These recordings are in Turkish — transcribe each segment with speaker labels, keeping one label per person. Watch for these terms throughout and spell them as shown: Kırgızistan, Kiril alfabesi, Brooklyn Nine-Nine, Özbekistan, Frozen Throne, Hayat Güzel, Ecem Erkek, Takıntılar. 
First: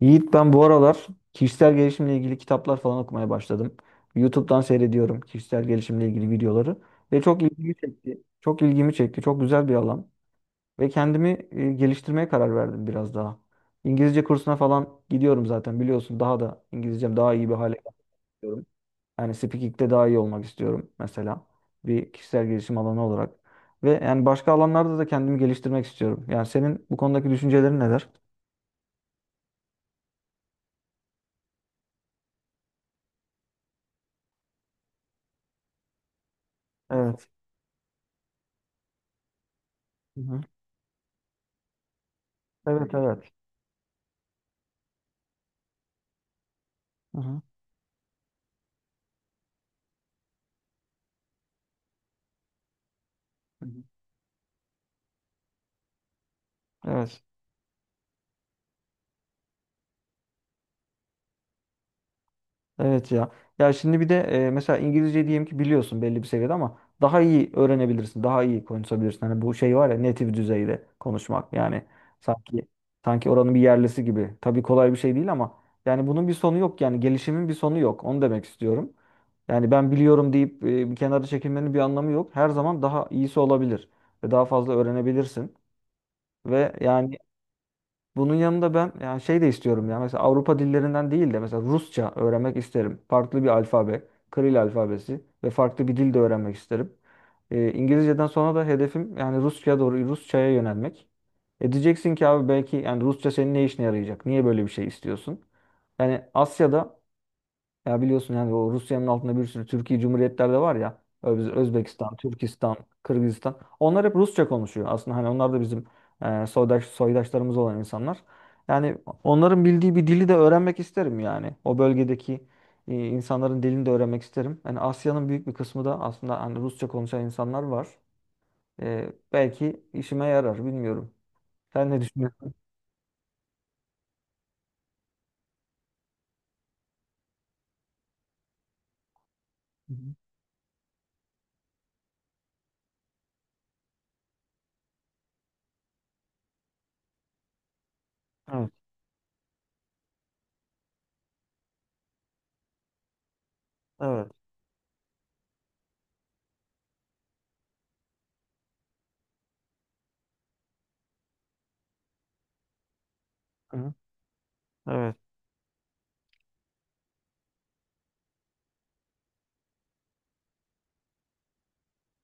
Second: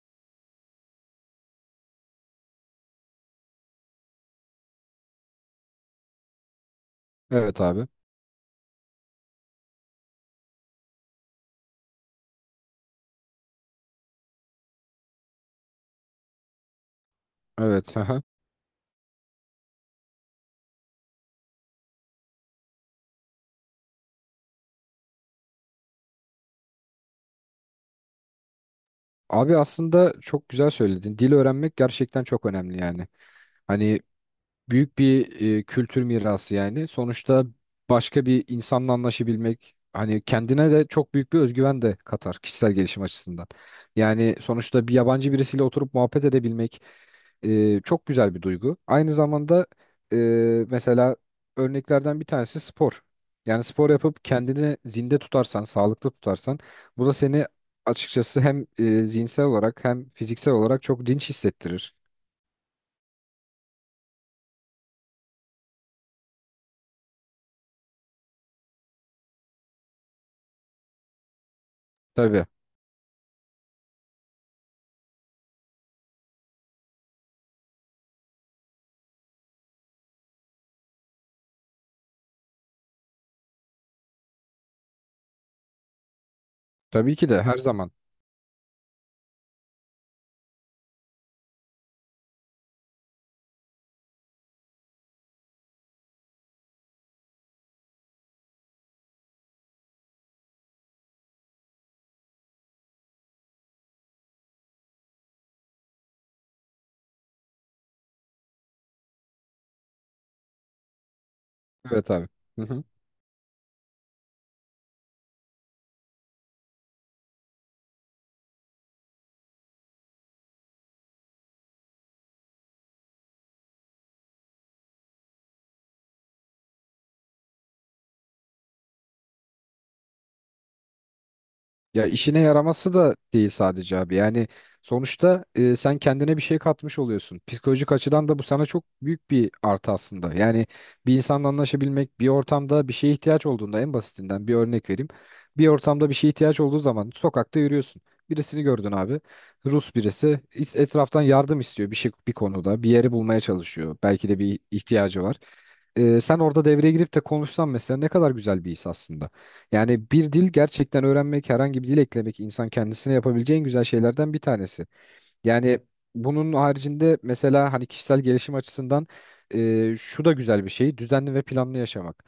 Speaker 1: Yiğit ben bu aralar kişisel gelişimle ilgili kitaplar falan okumaya başladım. YouTube'dan seyrediyorum kişisel gelişimle ilgili videoları ve çok
Speaker 2: Evet
Speaker 1: ilgimi
Speaker 2: abi.
Speaker 1: çekti. Çok ilgimi çekti. Çok güzel bir alan ve kendimi geliştirmeye karar verdim biraz daha. İngilizce kursuna falan gidiyorum zaten biliyorsun. Daha da İngilizcem daha iyi bir hale gelmek
Speaker 2: Evet. Aha.
Speaker 1: istiyorum. Yani speaking'de daha iyi olmak istiyorum mesela. Bir kişisel gelişim alanı olarak. Ve yani başka alanlarda da kendimi geliştirmek istiyorum. Yani senin bu konudaki düşüncelerin neler?
Speaker 2: Abi aslında çok güzel söyledin. Dil öğrenmek gerçekten çok önemli yani. Hani büyük bir kültür mirası yani.
Speaker 1: Evet.
Speaker 2: Sonuçta başka bir insanla anlaşabilmek
Speaker 1: Hı
Speaker 2: hani
Speaker 1: hı.
Speaker 2: kendine de çok büyük bir özgüven de katar kişisel
Speaker 1: Evet,
Speaker 2: gelişim
Speaker 1: evet.
Speaker 2: açısından. Yani sonuçta bir yabancı birisiyle oturup muhabbet edebilmek
Speaker 1: Hı hı.
Speaker 2: çok güzel bir duygu. Aynı zamanda e, mesela örneklerden bir tanesi spor. Yani
Speaker 1: Hı hı.
Speaker 2: spor yapıp kendini zinde tutarsan, sağlıklı tutarsan bu da
Speaker 1: Evet.
Speaker 2: seni açıkçası hem zihinsel olarak hem fiziksel olarak çok dinç hissettirir.
Speaker 1: Evet ya. Ya şimdi bir de mesela İngilizce diyelim ki biliyorsun belli bir seviyede ama daha iyi öğrenebilirsin. Daha iyi konuşabilirsin. Hani bu şey var ya native düzeyde konuşmak. Yani
Speaker 2: Tabii.
Speaker 1: sanki sanki oranın bir yerlisi gibi. Tabii kolay bir şey değil ama yani bunun bir sonu yok. Yani gelişimin bir sonu yok. Onu demek istiyorum. Yani ben biliyorum deyip bir kenara çekilmenin bir anlamı yok. Her zaman daha iyisi olabilir ve daha fazla öğrenebilirsin ve
Speaker 2: Tabii
Speaker 1: yani
Speaker 2: ki de her zaman.
Speaker 1: bunun yanında ben yani şey de istiyorum ya mesela Avrupa dillerinden değil de mesela Rusça öğrenmek isterim. Farklı bir alfabe, Kiril alfabesi ve farklı bir dil de öğrenmek isterim. İngilizceden sonra da hedefim yani Rusça'ya doğru Rusça'ya yönelmek. E diyeceksin ki abi belki yani Rusça senin ne işine yarayacak? Niye böyle bir şey istiyorsun? Yani Asya'da ya biliyorsun yani o Rusya'nın altında bir sürü Türkiye Cumhuriyetler de var ya.
Speaker 2: Evet
Speaker 1: Özbekistan,
Speaker 2: abi. Hı
Speaker 1: Türkistan,
Speaker 2: hı.
Speaker 1: Kırgızistan. Onlar hep Rusça konuşuyor aslında. Hani onlar da bizim soydaşlarımız olan insanlar. Yani onların bildiği bir dili de öğrenmek isterim yani. O bölgedeki insanların dilini de öğrenmek isterim. Yani Asya'nın büyük bir kısmı da aslında hani Rusça konuşan insanlar var. Belki işime yarar bilmiyorum. Sen ne
Speaker 2: Ya işine
Speaker 1: düşünüyorsun?
Speaker 2: yaraması da değil sadece abi. Yani sonuçta sen kendine bir şey katmış oluyorsun. Psikolojik açıdan da bu sana çok büyük bir artı
Speaker 1: Hı hı.
Speaker 2: aslında. Yani bir insanla anlaşabilmek, bir ortamda bir şeye ihtiyaç olduğunda en basitinden bir örnek vereyim. Bir ortamda bir şeye ihtiyaç olduğu zaman sokakta yürüyorsun. Birisini
Speaker 1: Evet,
Speaker 2: gördün abi. Rus birisi etraftan yardım istiyor bir şey bir konuda. Bir yeri bulmaya çalışıyor. Belki
Speaker 1: evet.
Speaker 2: de bir ihtiyacı var. Sen orada devreye girip de konuşsan mesela ne kadar güzel bir his aslında. Yani bir dil gerçekten öğrenmek, herhangi bir dil eklemek insan kendisine yapabileceği en
Speaker 1: Hı
Speaker 2: güzel
Speaker 1: hı.
Speaker 2: şeylerden bir tanesi.
Speaker 1: Evet.
Speaker 2: Yani bunun haricinde mesela hani kişisel gelişim açısından şu da güzel bir şey, düzenli ve planlı yaşamak.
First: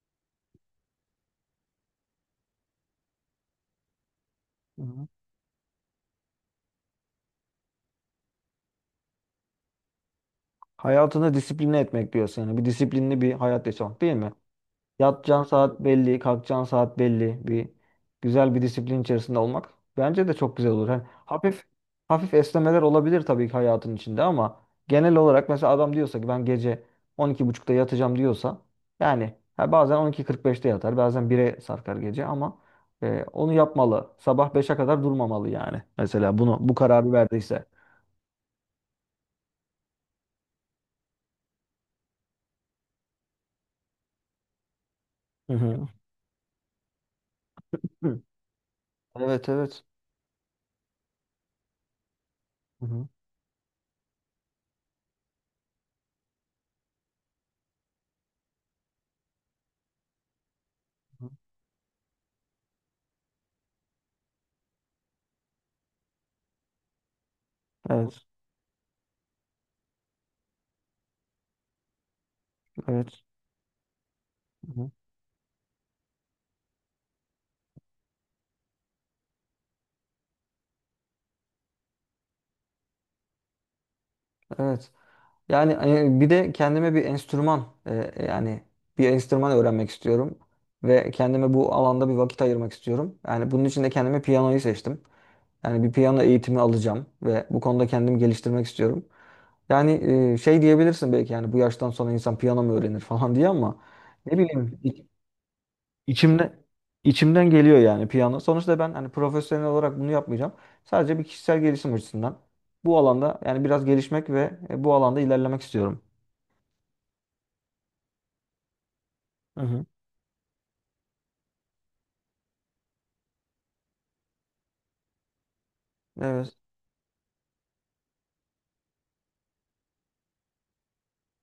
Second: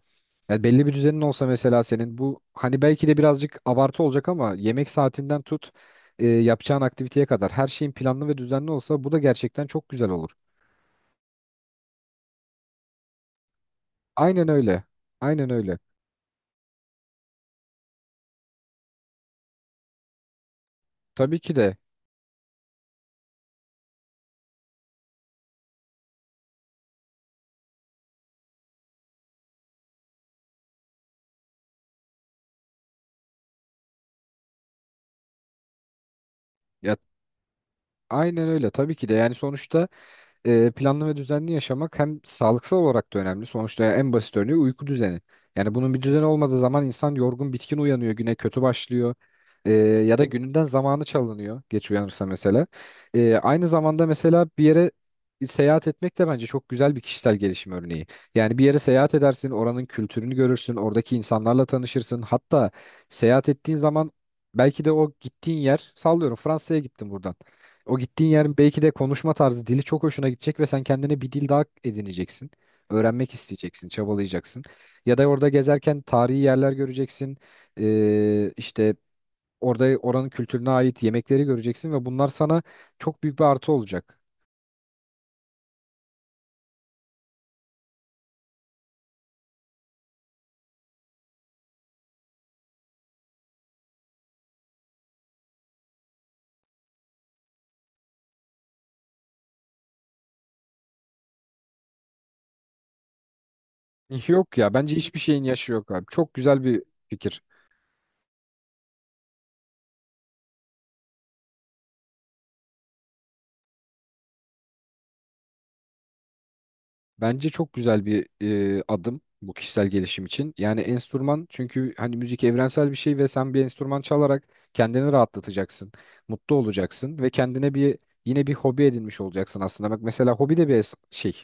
Speaker 2: Yani belli bir düzenin olsa mesela senin bu hani belki de birazcık abartı olacak ama yemek saatinden tut yapacağın aktiviteye kadar her şeyin planlı ve düzenli olsa bu da gerçekten çok güzel olur.
Speaker 1: Hayatını disipline etmek diyorsun yani. Bir disiplinli bir hayat yaşamak değil mi?
Speaker 2: Aynen öyle.
Speaker 1: Yatacağın
Speaker 2: Aynen öyle.
Speaker 1: saat belli, kalkacağın saat belli. Güzel bir disiplin içerisinde olmak bence de çok güzel olur. Hani
Speaker 2: Tabii ki
Speaker 1: hafif
Speaker 2: de.
Speaker 1: hafif esnemeler olabilir tabii ki hayatın içinde ama genel olarak mesela adam diyorsa ki ben gece 12.30'da yatacağım diyorsa yani ha bazen 12.45'te yatar, bazen 1'e sarkar gece ama onu yapmalı. Sabah beşe kadar durmamalı yani. Mesela bu
Speaker 2: Ya
Speaker 1: kararı verdiyse.
Speaker 2: aynen öyle. Tabii ki de. Yani sonuçta planlı ve düzenli yaşamak hem sağlıksal olarak da önemli. Sonuçta en basit örneği uyku düzeni.
Speaker 1: Hı
Speaker 2: Yani
Speaker 1: hı.
Speaker 2: bunun bir düzeni olmadığı zaman insan yorgun, bitkin uyanıyor,
Speaker 1: Hı.
Speaker 2: güne kötü başlıyor.
Speaker 1: Evet, evet.
Speaker 2: Ya da gününden zamanı çalınıyor geç uyanırsa mesela.
Speaker 1: Hı hı.
Speaker 2: Aynı zamanda mesela bir yere seyahat etmek de bence çok güzel bir kişisel gelişim örneği. Yani bir yere seyahat edersin, oranın kültürünü görürsün, oradaki insanlarla tanışırsın. Hatta seyahat ettiğin zaman belki de o gittiğin yer, sallıyorum Fransa'ya gittim buradan. O
Speaker 1: Evet.
Speaker 2: gittiğin yerin belki de konuşma tarzı, dili çok hoşuna gidecek ve sen kendine bir dil daha edineceksin.
Speaker 1: Evet.
Speaker 2: Öğrenmek isteyeceksin, çabalayacaksın.
Speaker 1: Hı hı.
Speaker 2: Ya da orada gezerken tarihi yerler göreceksin. İşte orada oranın kültürüne ait yemekleri göreceksin ve bunlar sana çok büyük bir artı olacak.
Speaker 1: Evet. Yani bir de kendime bir enstrüman yani bir enstrüman öğrenmek istiyorum ve kendime bu alanda bir vakit ayırmak istiyorum. Yani bunun için de kendime piyanoyu seçtim. Yani bir piyano eğitimi alacağım ve bu konuda kendimi geliştirmek istiyorum. Yani şey diyebilirsin belki yani bu yaştan sonra insan piyano mu öğrenir falan diye ama ne
Speaker 2: Yok ya
Speaker 1: bileyim
Speaker 2: bence hiçbir şeyin yaşı yok abi. Çok
Speaker 1: İçimde
Speaker 2: güzel bir fikir.
Speaker 1: içimden geliyor yani piyano. Sonuçta ben hani profesyonel olarak bunu yapmayacağım. Sadece bir kişisel gelişim açısından bu alanda yani biraz gelişmek ve bu alanda ilerlemek istiyorum.
Speaker 2: Bence çok güzel bir adım bu
Speaker 1: Hı hı.
Speaker 2: kişisel gelişim için. Yani enstrüman çünkü hani müzik evrensel bir şey ve sen bir enstrüman çalarak kendini rahatlatacaksın, mutlu
Speaker 1: Evet.
Speaker 2: olacaksın ve kendine bir yine bir hobi edinmiş olacaksın aslında. Bak mesela hobi de bir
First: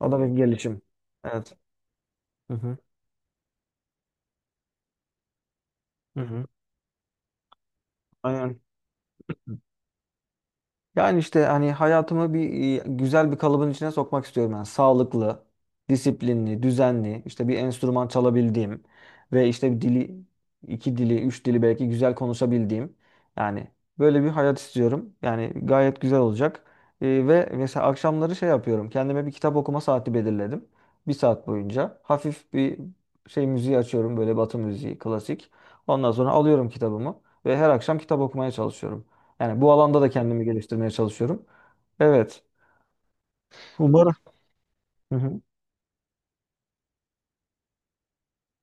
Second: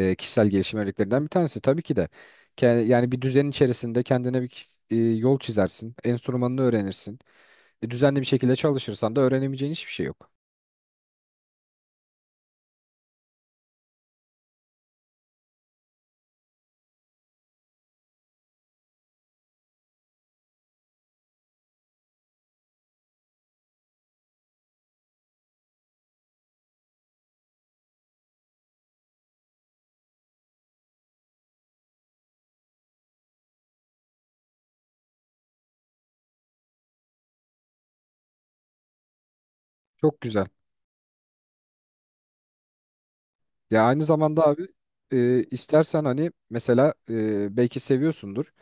Speaker 1: O da bir
Speaker 2: kişisel gelişim
Speaker 1: gelişim.
Speaker 2: örneklerinden bir
Speaker 1: Evet.
Speaker 2: tanesi tabii ki de.
Speaker 1: Hı hı.
Speaker 2: Yani bir düzenin içerisinde kendine bir yol çizersin,
Speaker 1: Hı hı.
Speaker 2: enstrümanını öğrenirsin. Düzenli bir şekilde
Speaker 1: Aynen.
Speaker 2: çalışırsan da öğrenemeyeceğin hiçbir şey yok.
Speaker 1: Yani işte hani hayatımı güzel bir kalıbın içine sokmak istiyorum ben. Sağlıklı, disiplinli, düzenli, işte bir enstrüman çalabildiğim ve işte bir dili, iki dili, üç dili belki güzel konuşabildiğim. Yani böyle bir hayat istiyorum. Yani gayet güzel olacak. Ve mesela akşamları şey yapıyorum. Kendime bir kitap okuma saati belirledim. Bir saat boyunca hafif bir şey müziği açıyorum böyle Batı müziği, klasik. Ondan sonra alıyorum kitabımı ve her akşam kitap okumaya çalışıyorum. Yani bu alanda da
Speaker 2: Çok
Speaker 1: kendimi
Speaker 2: güzel.
Speaker 1: geliştirmeye çalışıyorum. Evet.
Speaker 2: Ya aynı
Speaker 1: Umarım.
Speaker 2: zamanda abi
Speaker 1: Hı hı.
Speaker 2: istersen hani mesela belki seviyorsundur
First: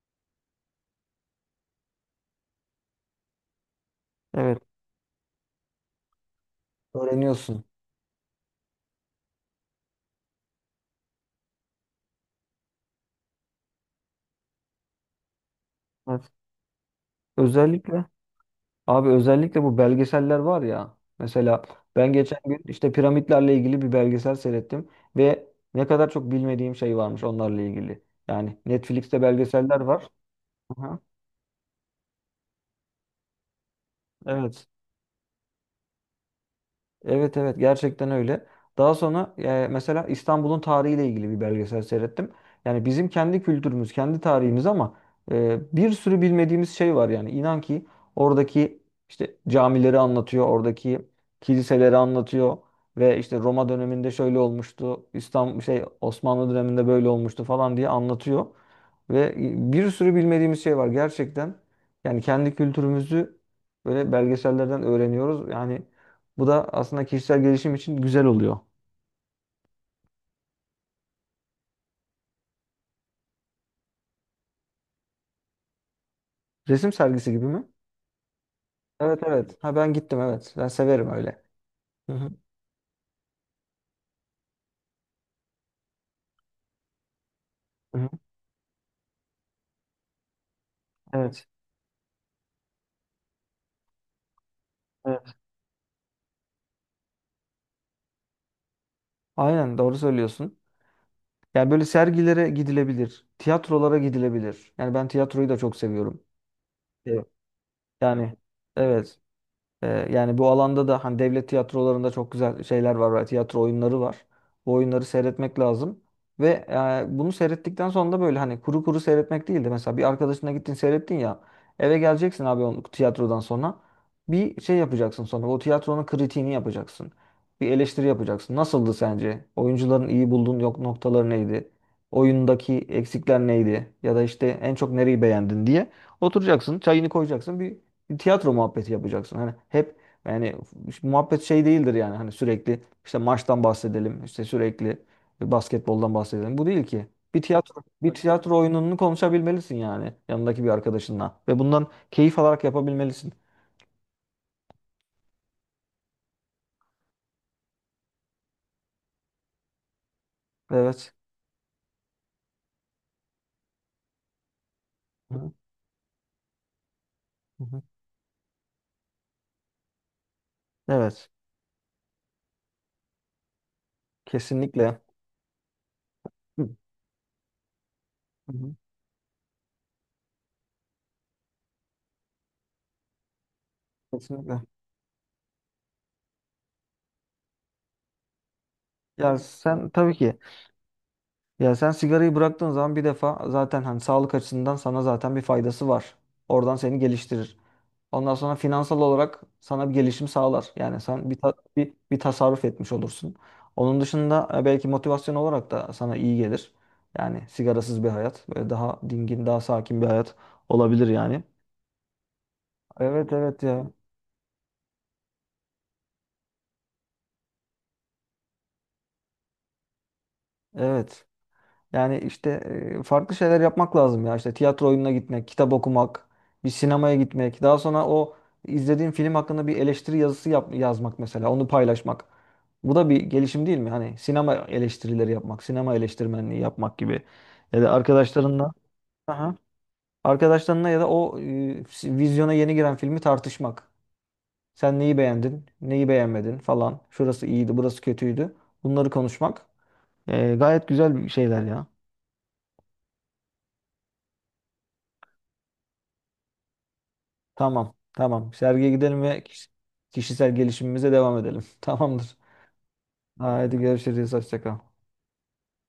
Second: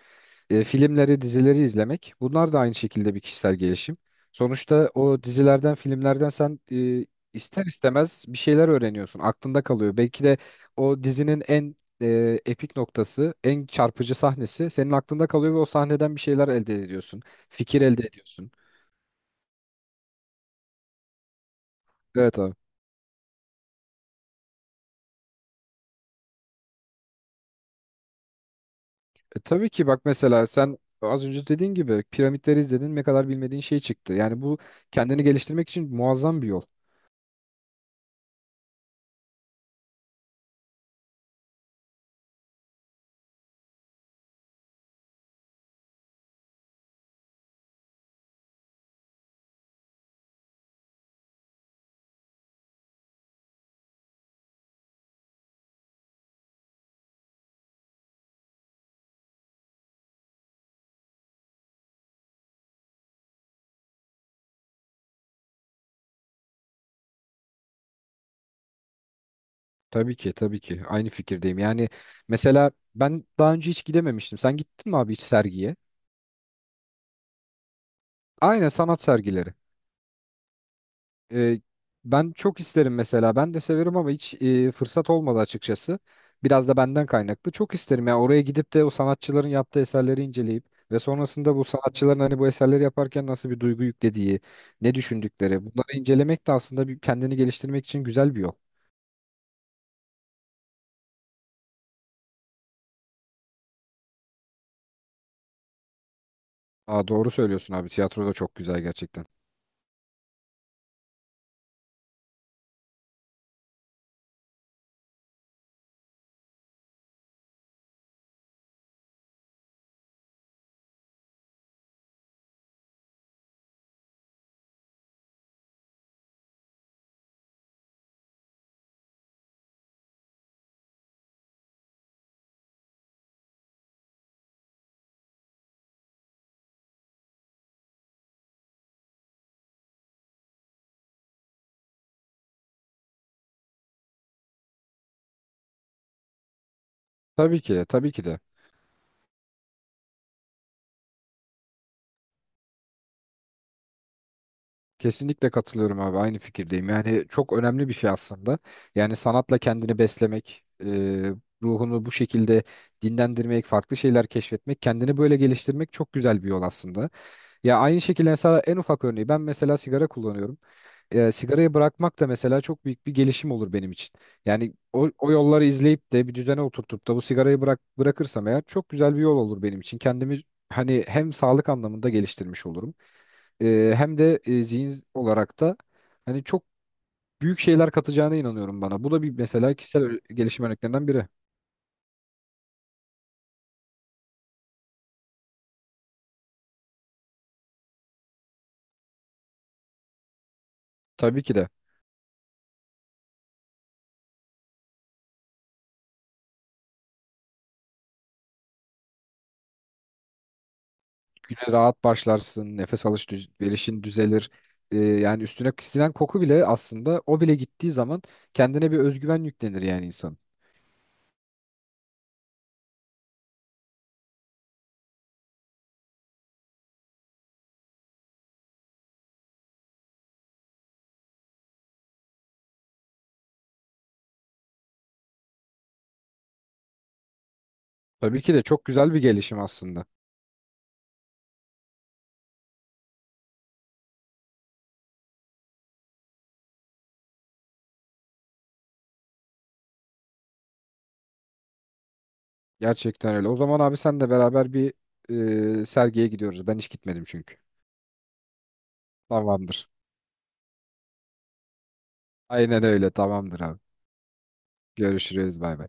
Speaker 2: filmleri, dizileri izlemek. Bunlar da aynı şekilde bir kişisel gelişim.
Speaker 1: Evet.
Speaker 2: Sonuçta o dizilerden, filmlerden sen
Speaker 1: Öğreniyorsun.
Speaker 2: ister istemez bir şeyler öğreniyorsun. Aklında kalıyor. Belki de o dizinin en epik noktası, en çarpıcı sahnesi senin aklında kalıyor ve o sahneden bir
Speaker 1: Evet.
Speaker 2: şeyler elde ediyorsun. Fikir
Speaker 1: Özellikle
Speaker 2: elde ediyorsun.
Speaker 1: abi, özellikle bu belgeseller var ya. Mesela ben
Speaker 2: Evet.
Speaker 1: geçen gün işte piramitlerle ilgili bir belgesel seyrettim ve ne kadar çok bilmediğim şey varmış onlarla ilgili. Yani Netflix'te
Speaker 2: Tabii
Speaker 1: belgeseller
Speaker 2: ki bak
Speaker 1: var.
Speaker 2: mesela sen
Speaker 1: Aha.
Speaker 2: az önce dediğin gibi piramitleri izledin ne kadar bilmediğin şey çıktı. Yani bu
Speaker 1: Evet.
Speaker 2: kendini geliştirmek için muazzam bir yol.
Speaker 1: Evet, evet, gerçekten öyle. Daha sonra mesela İstanbul'un tarihiyle ilgili bir belgesel seyrettim. Yani bizim kendi kültürümüz, kendi tarihimiz ama bir sürü bilmediğimiz şey var yani. İnan ki oradaki işte camileri anlatıyor, oradaki kiliseleri anlatıyor ve işte Roma döneminde şöyle olmuştu, İstanbul şey Osmanlı döneminde böyle olmuştu falan diye anlatıyor. Ve bir sürü bilmediğimiz şey var gerçekten. Yani kendi kültürümüzü böyle belgesellerden öğreniyoruz. Yani bu da aslında kişisel gelişim için güzel oluyor.
Speaker 2: Tabii ki, tabii ki aynı fikirdeyim. Yani mesela ben daha önce hiç gidememiştim. Sen gittin mi abi hiç sergiye?
Speaker 1: Resim sergisi gibi mi?
Speaker 2: Aynen sanat
Speaker 1: Evet,
Speaker 2: sergileri.
Speaker 1: evet. Ha, ben gittim, evet. Ben severim öyle.
Speaker 2: E,
Speaker 1: Hı hı.
Speaker 2: Ben çok isterim mesela. Ben de severim ama hiç fırsat olmadı açıkçası. Biraz da benden kaynaklı. Çok
Speaker 1: Hı
Speaker 2: isterim
Speaker 1: hı.
Speaker 2: ya oraya gidip de o sanatçıların yaptığı eserleri inceleyip ve
Speaker 1: Evet.
Speaker 2: sonrasında bu sanatçıların hani bu eserleri yaparken nasıl bir duygu yüklediği, ne
Speaker 1: Evet.
Speaker 2: düşündükleri. Bunları incelemek de aslında bir, kendini geliştirmek için güzel bir yol.
Speaker 1: Aynen, doğru söylüyorsun. Yani böyle sergilere gidilebilir. Tiyatrolara gidilebilir. Yani ben tiyatroyu da çok seviyorum.
Speaker 2: Aa,
Speaker 1: Evet.
Speaker 2: doğru söylüyorsun abi. Tiyatro da
Speaker 1: Yani
Speaker 2: çok güzel
Speaker 1: evet.
Speaker 2: gerçekten.
Speaker 1: Yani bu alanda da hani devlet tiyatrolarında çok güzel şeyler var, tiyatro oyunları var. Bu oyunları seyretmek lazım. Ve bunu seyrettikten sonra da böyle hani kuru kuru seyretmek değil de mesela bir arkadaşına gittin seyrettin ya eve geleceksin abi onu tiyatrodan sonra bir şey yapacaksın sonra o tiyatronun kritiğini yapacaksın. Bir eleştiri yapacaksın. Nasıldı sence? Oyuncuların iyi bulduğun yok noktaları neydi? Oyundaki eksikler neydi? Ya da işte en çok nereyi beğendin diye oturacaksın, çayını koyacaksın, bir tiyatro muhabbeti yapacaksın. Hani hep yani şu muhabbet şey değildir yani hani sürekli işte maçtan bahsedelim, işte sürekli basketboldan bahsedelim. Bu değil ki.
Speaker 2: Tabii ki, tabii
Speaker 1: Bir
Speaker 2: ki de.
Speaker 1: tiyatro oyununu konuşabilmelisin yani yanındaki bir arkadaşınla ve bundan keyif alarak yapabilmelisin.
Speaker 2: Kesinlikle katılıyorum abi aynı fikirdeyim. Yani çok önemli bir şey aslında. Yani sanatla kendini beslemek,
Speaker 1: Evet.
Speaker 2: ruhunu bu şekilde dinlendirmek, farklı şeyler keşfetmek, kendini böyle
Speaker 1: Hı
Speaker 2: geliştirmek çok güzel bir yol aslında. Ya
Speaker 1: hı.
Speaker 2: aynı şekilde mesela en ufak örneği ben mesela sigara kullanıyorum.
Speaker 1: Evet.
Speaker 2: Sigarayı bırakmak da mesela çok büyük bir gelişim olur benim için. Yani
Speaker 1: Kesinlikle.
Speaker 2: o yolları izleyip de bir düzene
Speaker 1: Hı
Speaker 2: oturtup da bu sigarayı bırakırsam eğer
Speaker 1: hı.
Speaker 2: çok güzel bir yol olur benim için. Kendimi hani hem sağlık anlamında geliştirmiş olurum. Hem de
Speaker 1: Kesinlikle.
Speaker 2: zihin olarak da hani çok büyük şeyler katacağına inanıyorum bana. Bu da bir
Speaker 1: Ya
Speaker 2: mesela
Speaker 1: sen
Speaker 2: kişisel
Speaker 1: tabii ki
Speaker 2: gelişim örneklerinden biri.
Speaker 1: Ya sen sigarayı bıraktığın zaman bir defa zaten hani sağlık açısından sana zaten bir faydası var. Oradan seni geliştirir. Ondan sonra finansal olarak sana bir gelişim sağlar. Yani sen bir,
Speaker 2: Tabii
Speaker 1: ta-
Speaker 2: ki de
Speaker 1: bir, bir tasarruf etmiş olursun. Onun dışında belki motivasyon olarak da sana iyi gelir. Yani sigarasız bir hayat. Böyle daha dingin, daha sakin bir hayat olabilir yani.
Speaker 2: güne rahat başlarsın, nefes
Speaker 1: Evet, evet ya.
Speaker 2: alışverişin düzelir. Yani üstüne sinen koku bile aslında o bile gittiği zaman kendine bir özgüven yüklenir yani insan.
Speaker 1: Evet. Yani işte farklı şeyler yapmak lazım ya. İşte tiyatro oyununa gitmek, kitap okumak, bir sinemaya gitmek. Daha sonra o izlediğin film hakkında bir eleştiri yazısı yazmak mesela, onu paylaşmak. Bu da bir gelişim değil mi? Hani sinema eleştirileri yapmak, sinema eleştirmenliği yapmak gibi. Ya da
Speaker 2: Tabii ki de
Speaker 1: arkadaşlarınla,
Speaker 2: çok güzel bir
Speaker 1: aha,
Speaker 2: gelişim aslında.
Speaker 1: arkadaşlarınla ya da o, vizyona yeni giren filmi tartışmak. Sen neyi beğendin, neyi beğenmedin falan. Şurası iyiydi, burası kötüydü. Bunları konuşmak. Gayet güzel şeyler ya.
Speaker 2: Gerçekten öyle. O zaman abi sen de beraber bir sergiye gidiyoruz. Ben hiç gitmedim çünkü.
Speaker 1: Tamam. Tamam. Sergiye gidelim ve
Speaker 2: Tamamdır.
Speaker 1: kişisel gelişimimize devam edelim. Tamamdır.
Speaker 2: Aynen öyle. Tamamdır
Speaker 1: Haydi
Speaker 2: abi.
Speaker 1: görüşürüz. Hoşça kal.
Speaker 2: Görüşürüz. Bay bay.